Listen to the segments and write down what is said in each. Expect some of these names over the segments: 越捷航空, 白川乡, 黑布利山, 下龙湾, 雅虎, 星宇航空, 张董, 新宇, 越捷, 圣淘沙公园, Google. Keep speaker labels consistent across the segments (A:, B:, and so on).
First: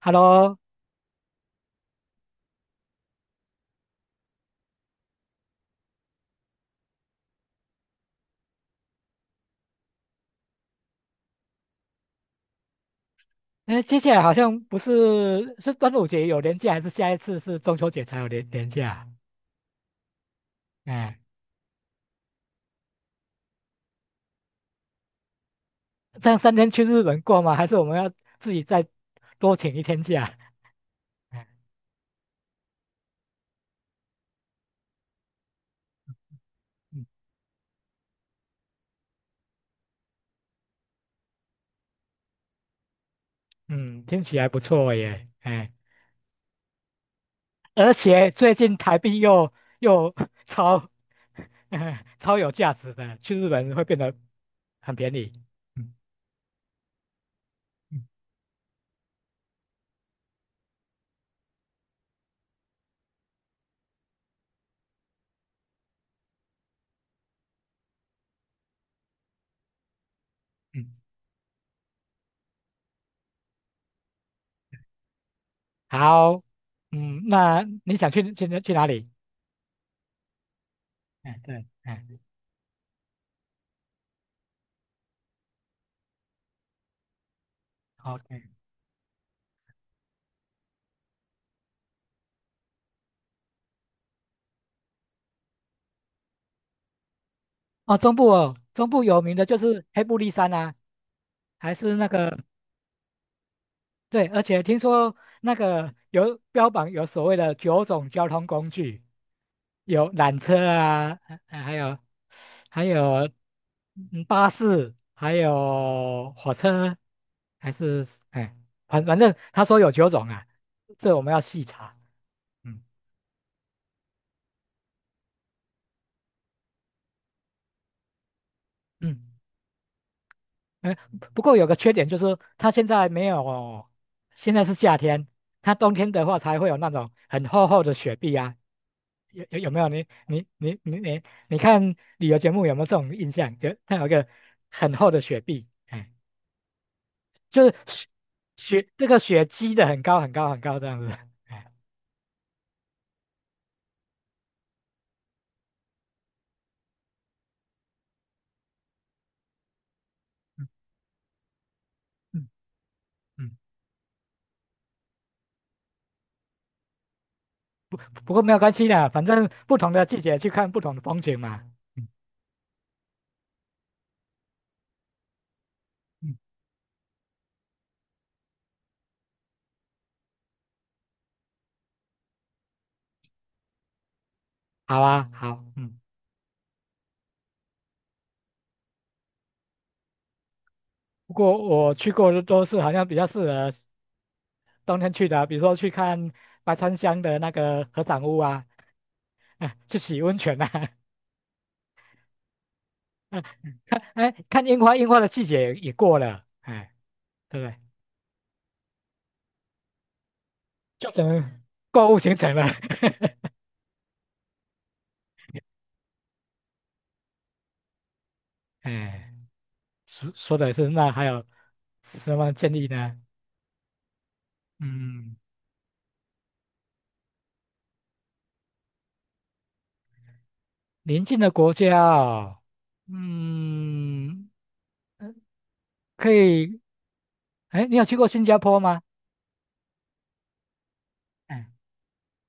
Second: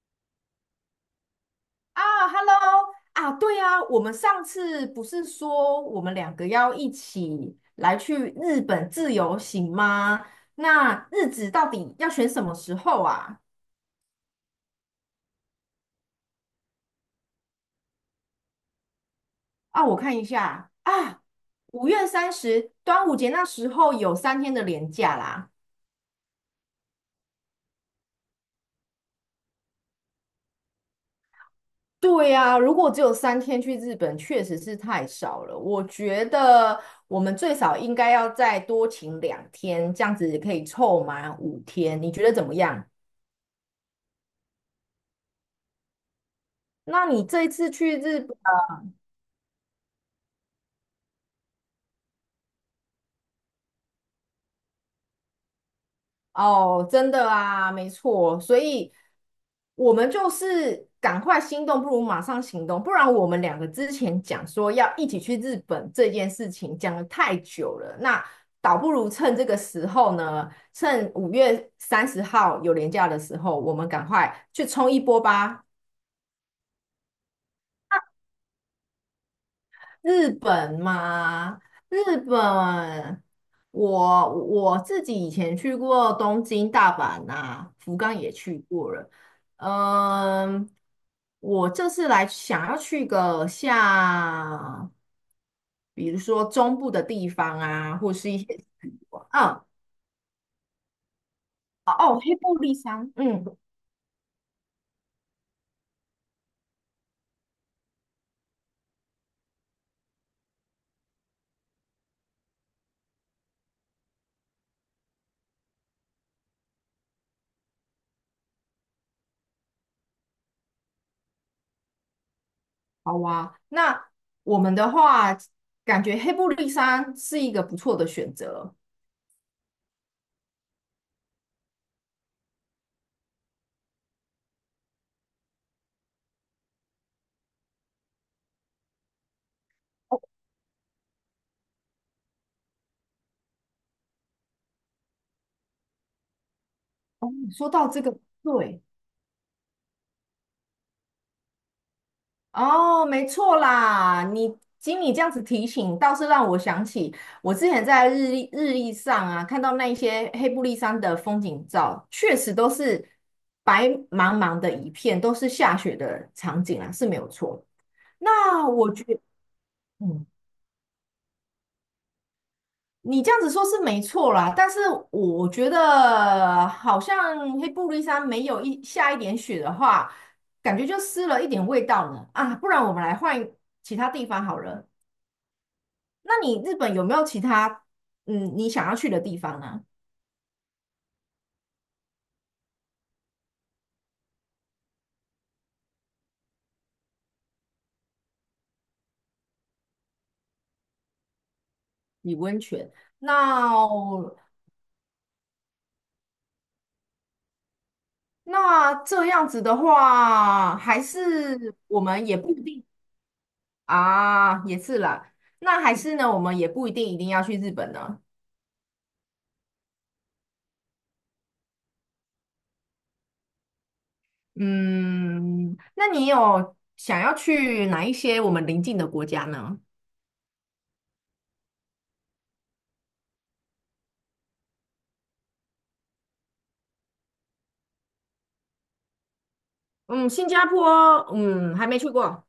A: Hello。
B: 啊，Hello 啊，对啊，我们上次不是说我们两个要一起来去日本自由行吗？那日子到底要选什么时候啊？
A: 接下来好像不是是端午节有年假，还是下一次是中秋节才有年假啊？
B: 啊，我看一下
A: 哎，
B: 啊，五月三十，端午节那时候有三天的连假啦。
A: 这样三天去日本过吗？还是我们要自己再多请一天假？哎
B: 对呀，如果只有三天去日本，确实是太少了。我觉得
A: 嗯，
B: 我们最少应该要再多请2天，这样子可以凑满5天。你觉得怎么样？
A: 嗯听起来不错耶。
B: 那你这一次
A: 而
B: 去日
A: 且
B: 本。
A: 最近台币又 超 超有价值的，去日本会变得很便宜。嗯
B: 哦，真的啊，没
A: 嗯
B: 错，所以我们就是赶快心动，不如马上行动，不然我们两个之前讲说要一起去日本这件事情讲的太久了，那倒不如趁这个时候呢，
A: 嗯，
B: 趁5月30号有连假的时候，我们赶快去冲一波吧。
A: 好。嗯，那你想去哪里？
B: 日本
A: 哎，
B: 嘛，
A: 对。哎，
B: 日本，我自己以前去过东京、大阪呐，福
A: 好
B: 冈也
A: ，OK。
B: 去过了。嗯，我这次来想要去个像，比如说中部的地方
A: 哦，
B: 啊，或
A: 中部
B: 是一些
A: 哦，中部有名的就
B: 哦，
A: 是黑布利山啊，还是那
B: 哦黑
A: 个
B: 布利山，嗯，
A: 对，而且听说那个有标榜有所谓的九种交通工具，有缆车啊，还有还有巴士，还有火车，还是反正他说有九种啊，这我们要细查。嗯
B: 好啊。那我们的话，感觉黑布利山是一个不错的选择。
A: 嗯。哎，不过有个缺点就是，它现在没有，现在是夏天，它冬天的话才会有那种很厚厚的雪碧啊。有有有没有你你看旅游节目有没有这种印象？有，它有一个很厚的雪碧。哎，
B: 嗯
A: 就
B: 说
A: 是
B: 到这
A: 雪
B: 个，对。
A: 雪这个雪积的很高很高很高这样子。哎，
B: 哦，没错啦，经你这样子提醒，倒是让我想起我之前在日历上啊，看到那一些黑布
A: 嗯
B: 利山的风景照，确
A: 嗯
B: 实都是
A: 嗯，
B: 白茫茫的一片，都是下雪的场景啊，是没有错。
A: 不过没有
B: 那
A: 关系
B: 我觉
A: 的，反正不同的季
B: 嗯，
A: 节去看不同的风景嘛。嗯
B: 你这样子说是没错啦，但是我觉
A: 嗯，
B: 得好像黑布利山没有一点雪的话，感觉就失了一点味道呢。啊，不然我们来换其他地方好了。
A: 好啊，好，嗯。
B: 那你日本有没有其他你想要去的地方呢？
A: 不过我去过的都是好像比较适合冬天去的，比如说去看白川乡的那个合掌屋啊，啊去洗温泉啊，
B: 洗温泉。
A: 啊看
B: 那
A: 看樱花，樱花的季节也过了。哎，对不对？
B: 那这样子的话，还
A: 就整个
B: 是我
A: 购物
B: 们
A: 行
B: 也不
A: 程
B: 一
A: 了。
B: 定啊，也是啦。那还是呢，我们也不一定一定要去日本呢。
A: 哎，说说的是，那还有什么建议呢？嗯，
B: 嗯，那你有想要去哪一些我们邻近的国家呢？
A: 邻近的国家哦。嗯，呃可以。哎，你有去过新加坡吗？
B: 嗯，新加坡，嗯，
A: 哎，
B: 还没去过。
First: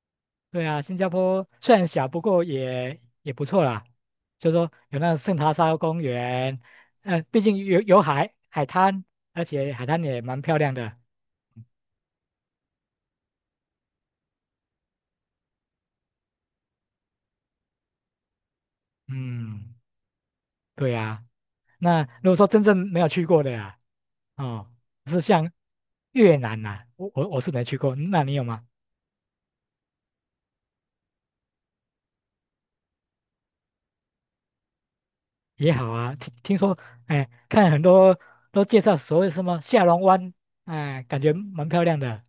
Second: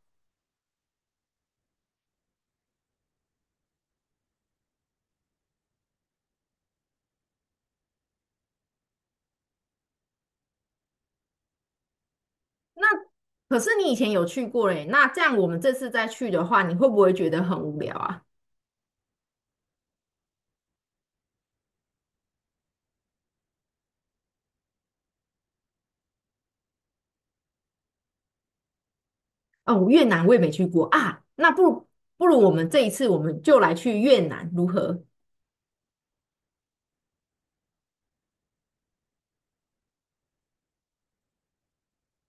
A: 对啊，新加坡虽然小，不过也不错啦。就说有那个圣淘沙公园，嗯、毕竟有海海滩，而且海滩也蛮漂亮的。
B: 那可是你以前有去过嘞，那这样我们这次再去的话，你会不会觉得很无聊啊？
A: 嗯，对呀、那如果说真正没有去过的呀、哦，是像越南呐、我是没去过，那你有吗？
B: 哦，越南我也没去过啊，那不如我们这一次我们就来去越南如何？
A: 也好啊，听听说，哎，看很多都介绍所谓什么下龙湾，哎，感觉蛮漂亮的。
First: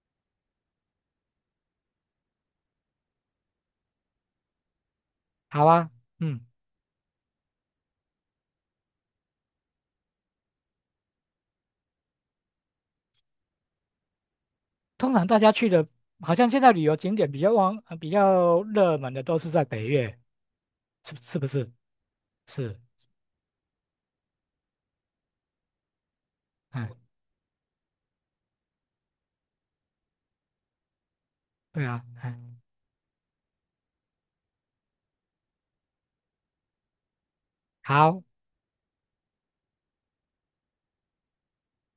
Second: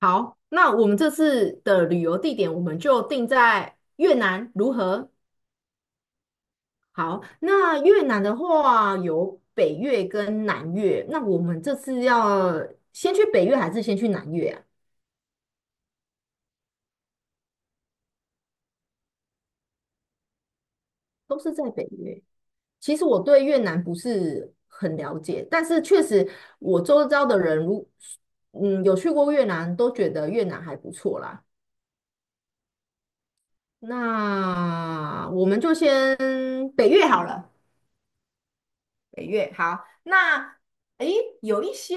B: 好，那我们这次的旅游地点我们就定在越南如何？
A: 好啊，嗯。
B: 好，那越南的话有北越跟南越，那我们这次要先去北越还是先去南越啊？
A: 通常大家去的，好像现在旅游景点比较旺、比较热门的都是在北越，是是
B: 都
A: 不
B: 是
A: 是？
B: 在北越。
A: 是。
B: 其实我对越南不是很了解，但是确实我
A: 哎，
B: 周遭的人有去过越南，都觉得越南还不错啦。
A: 对啊，哎，
B: 那我们就先北越好了，
A: 好
B: 北越好。那诶，有一些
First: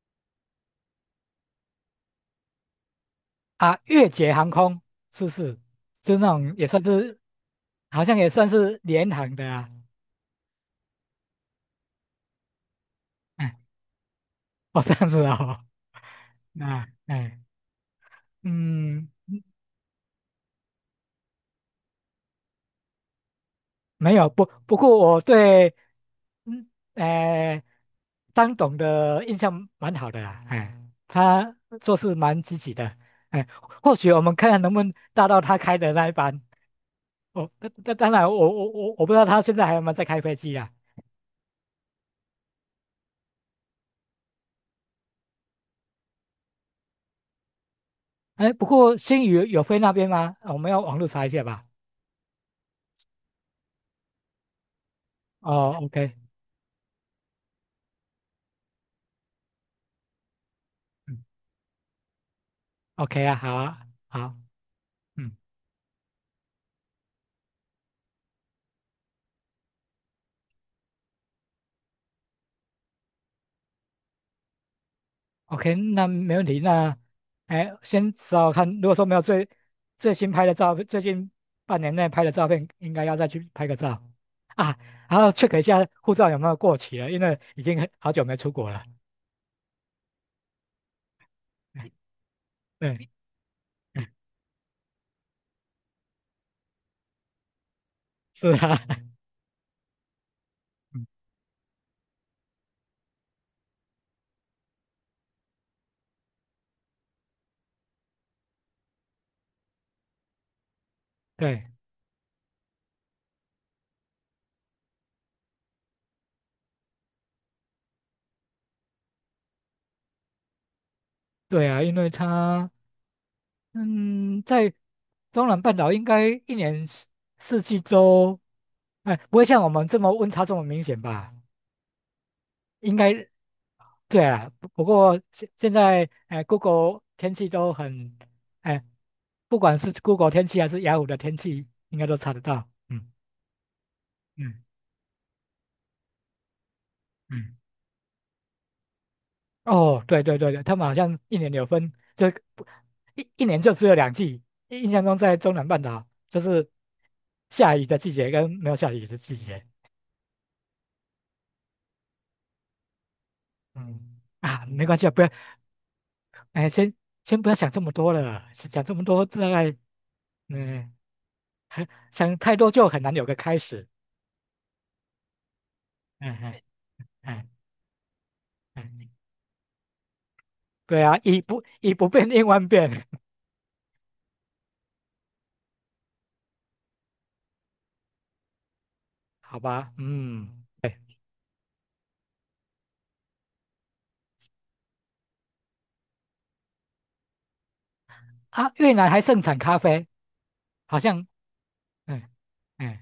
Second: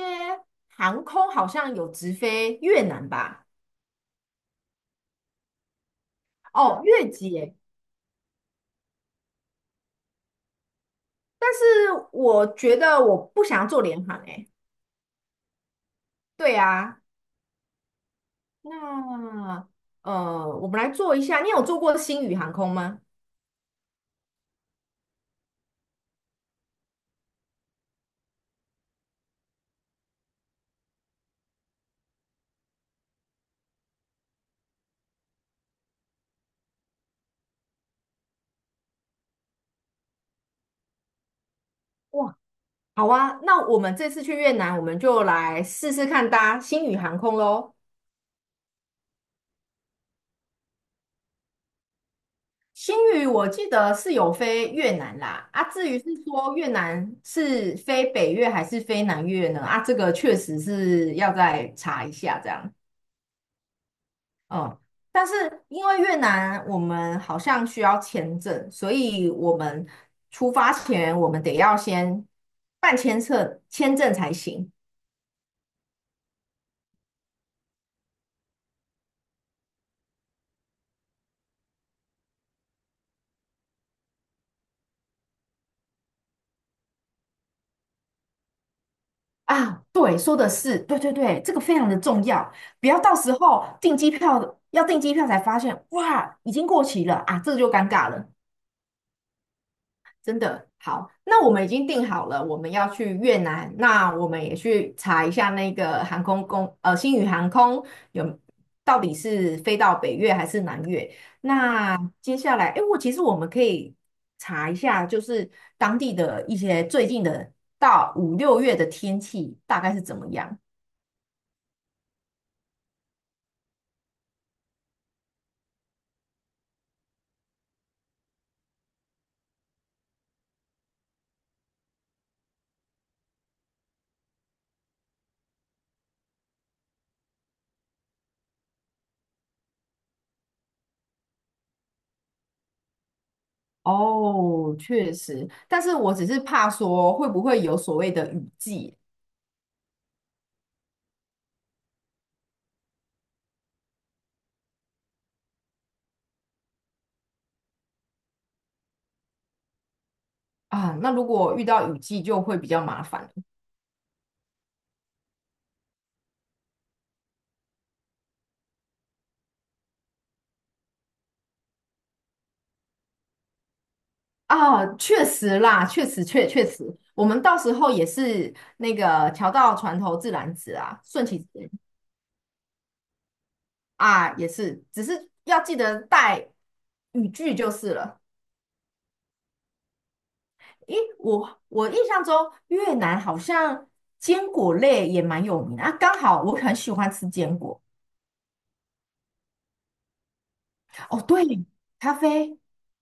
B: 航空好像有直飞越南吧？
A: 啊，越捷航空是不是？就那种也算
B: 哦，越
A: 是，
B: 捷。
A: 好像也算是联航的啊。
B: 但是我觉得我不
A: 哎，
B: 想要做联航诶。
A: 哦，这样子啊哦。
B: 对
A: 啊，
B: 啊，
A: 哎，嗯，
B: 那我们来做一下。你有做过星宇航空吗？
A: 没有不过我对嗯呃张董的印象蛮好的啦。哎，他做事蛮积极的，哎，或许我们看看能不能搭到他开的那一班。哦，那那当然我，我不知道他现在还有没有在开飞机啊？
B: 哇，好啊，那我们这次去越南，我们就来试试看搭星宇航空喽。
A: 哎，不过新宇有飞那边吗？哦，我们要网络查一下吧。
B: 新宇我记得是有飞越南啦，啊，
A: 哦
B: 至于是
A: ，OK。
B: 说越南是飞北越还是飞南越呢？啊，这个确实是
A: 嗯
B: 要再查一下这样，
A: ，OK 啊，好啊，好，
B: 嗯，但是
A: 嗯。
B: 因为越南我们好像需要签证，所以我们出发前我们得要先办签证，签证才行
A: OK,那没问题。那，哎，先找看，如果说没有最新拍的照片，最近半年内拍的照片，应该要再去拍个照啊，然后 check 一下护照有没有过期了，因为已经很好久没出国了。
B: 啊。对，说的是，对对对，这个非常
A: 哎，
B: 的重要。不要
A: 对。
B: 到时候订机
A: 哎，
B: 票，要订机票才发现，哇，已经过期了啊，这就尴尬了。
A: 是啊。
B: 真的
A: 嗯，
B: 好，那我们已经定好了，我们要去越南，那我们也去查一下那个航空公，呃，星宇航空有到底是飞到北越还是南越？
A: 对。
B: 那接下来，哎，我其实我们可以查一下，就是当地的一些最近的到5、6月的天气大概是怎么样。
A: 对啊，因为他嗯，在中南半岛应该一年四季都，哎，不会像我们这么温差这么明显吧？应该对啊，不不过现在，哎，Google 天气都很，哎，不管是 Google 天气还是雅虎的天气，应该都查得到。嗯嗯
B: 哦，确实，但是我只是怕说会不
A: 嗯。
B: 会有所谓的雨季
A: 哦，对对对对，他们好像一年有分，就不一年就只有两季。印象中在中南半岛就是下雨的季节跟没有下雨的季节。
B: 啊？那如果遇到雨季就会比较麻烦。
A: 嗯啊，没关系啊，不要，哎，先不要想这么多了，想这么多大概，嗯，很想太多就很难有个开始。
B: 啊，确实啦，确实
A: 嗯
B: 确
A: 嗯。
B: 确实，我们
A: 嗯
B: 到时候也是 那
A: 嗯，
B: 个桥到船头自然直啊，
A: 对啊，
B: 顺其自然
A: 以不变应万变。
B: 啊，也是，只是要记得带语句就是了。
A: 好吧？嗯，
B: 咦，
A: 对
B: 我印象中越南好像坚果类也蛮有名的啊，刚好我很喜欢吃坚果。
A: 啊，越南还盛产咖啡，好
B: 哦，
A: 像。
B: 对，咖
A: 嗯
B: 啡。
A: 嗯。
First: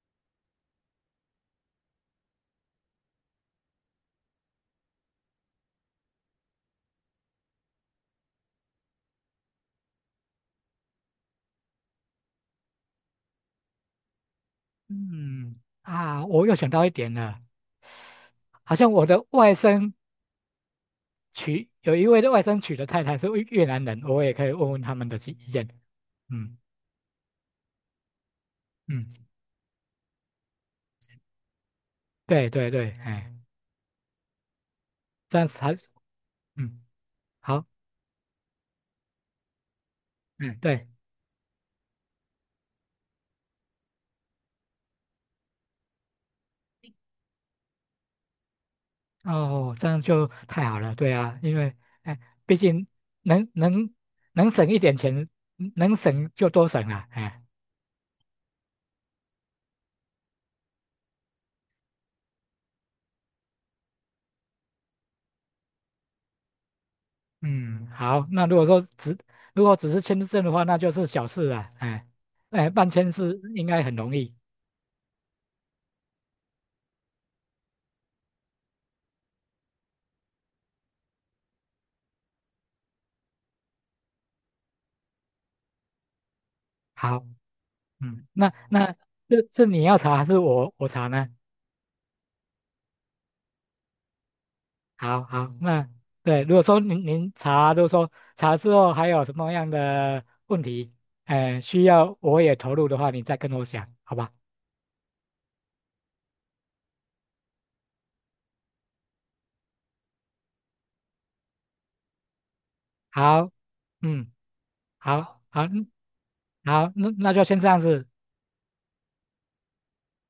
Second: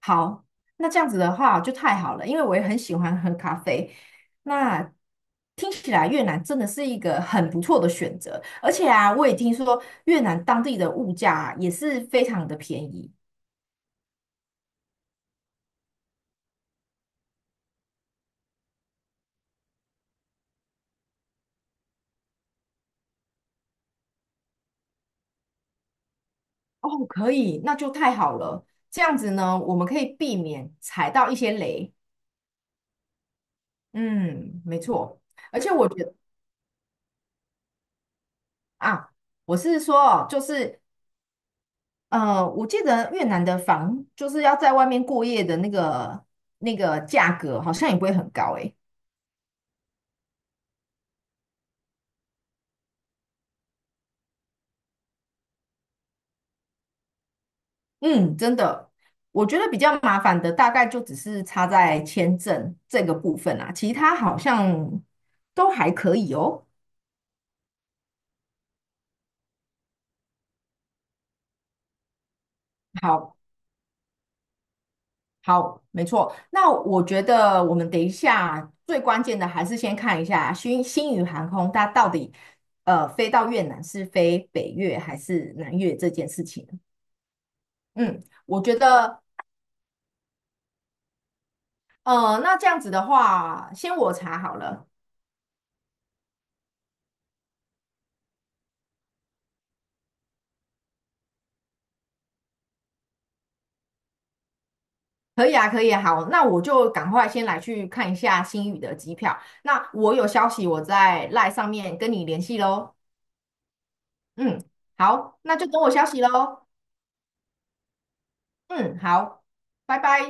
B: 好，那这样子的话就太好了，因为我也很喜欢喝咖啡。那听起来越南真的是一个很不错的选择，而且啊，我也听说越南当地的物价啊也是非常的便宜。
A: 嗯啊，我又想到一点了，好像我的外甥娶，有一位的外甥娶的太太是越南人，我也可以问问他们的意见。嗯
B: 哦，可以，那就太好了。这
A: 嗯，
B: 样子呢，我们可以避免踩到一些雷。
A: 对对对。哎，
B: 嗯，没错。
A: 这样
B: 而且
A: 才
B: 我觉得
A: 嗯好。
B: 啊，我是说哦，就
A: 嗯，
B: 是
A: 对。
B: 我记得越南的房就是要在外面过夜的那个价格，好像也不会很高诶。
A: 哦，这样就太好了，对啊，因为哎，毕竟能能省一点钱，能省就多省了。哎，
B: 嗯，真的，我觉得比较麻烦的大概就只是差在签证这个部分啊，其他好像都还可以哦。
A: 嗯，好，那如果说如果只是签证的话，那就是小事了。哎，哎，办签
B: 好，
A: 是应该很容易。
B: 好，没错。那我觉得我们等一下最关键的还是先看一下新宇航空它到底飞到越南是飞北越还是南越这件事情。
A: 好，
B: 嗯。
A: 嗯，那
B: 我觉
A: 那
B: 得
A: 这是你要查还是我查呢？
B: 那这样子的话，先我查好了，
A: 好好，那对，如果说您查，如果说查之后还有什么样的问题，哎，需要我也投入的话，你再跟我讲，好吧？
B: 可以啊，可以啊，好，那我就赶快先来去看一下新宇的机票。那我有消息，我在 l 上面跟你联系喽。
A: 好，嗯，
B: 嗯，好，
A: 好，
B: 那
A: 好，
B: 就等我
A: 嗯。
B: 消息喽。
A: 好，那那就先这样子。
B: 嗯，好，拜拜。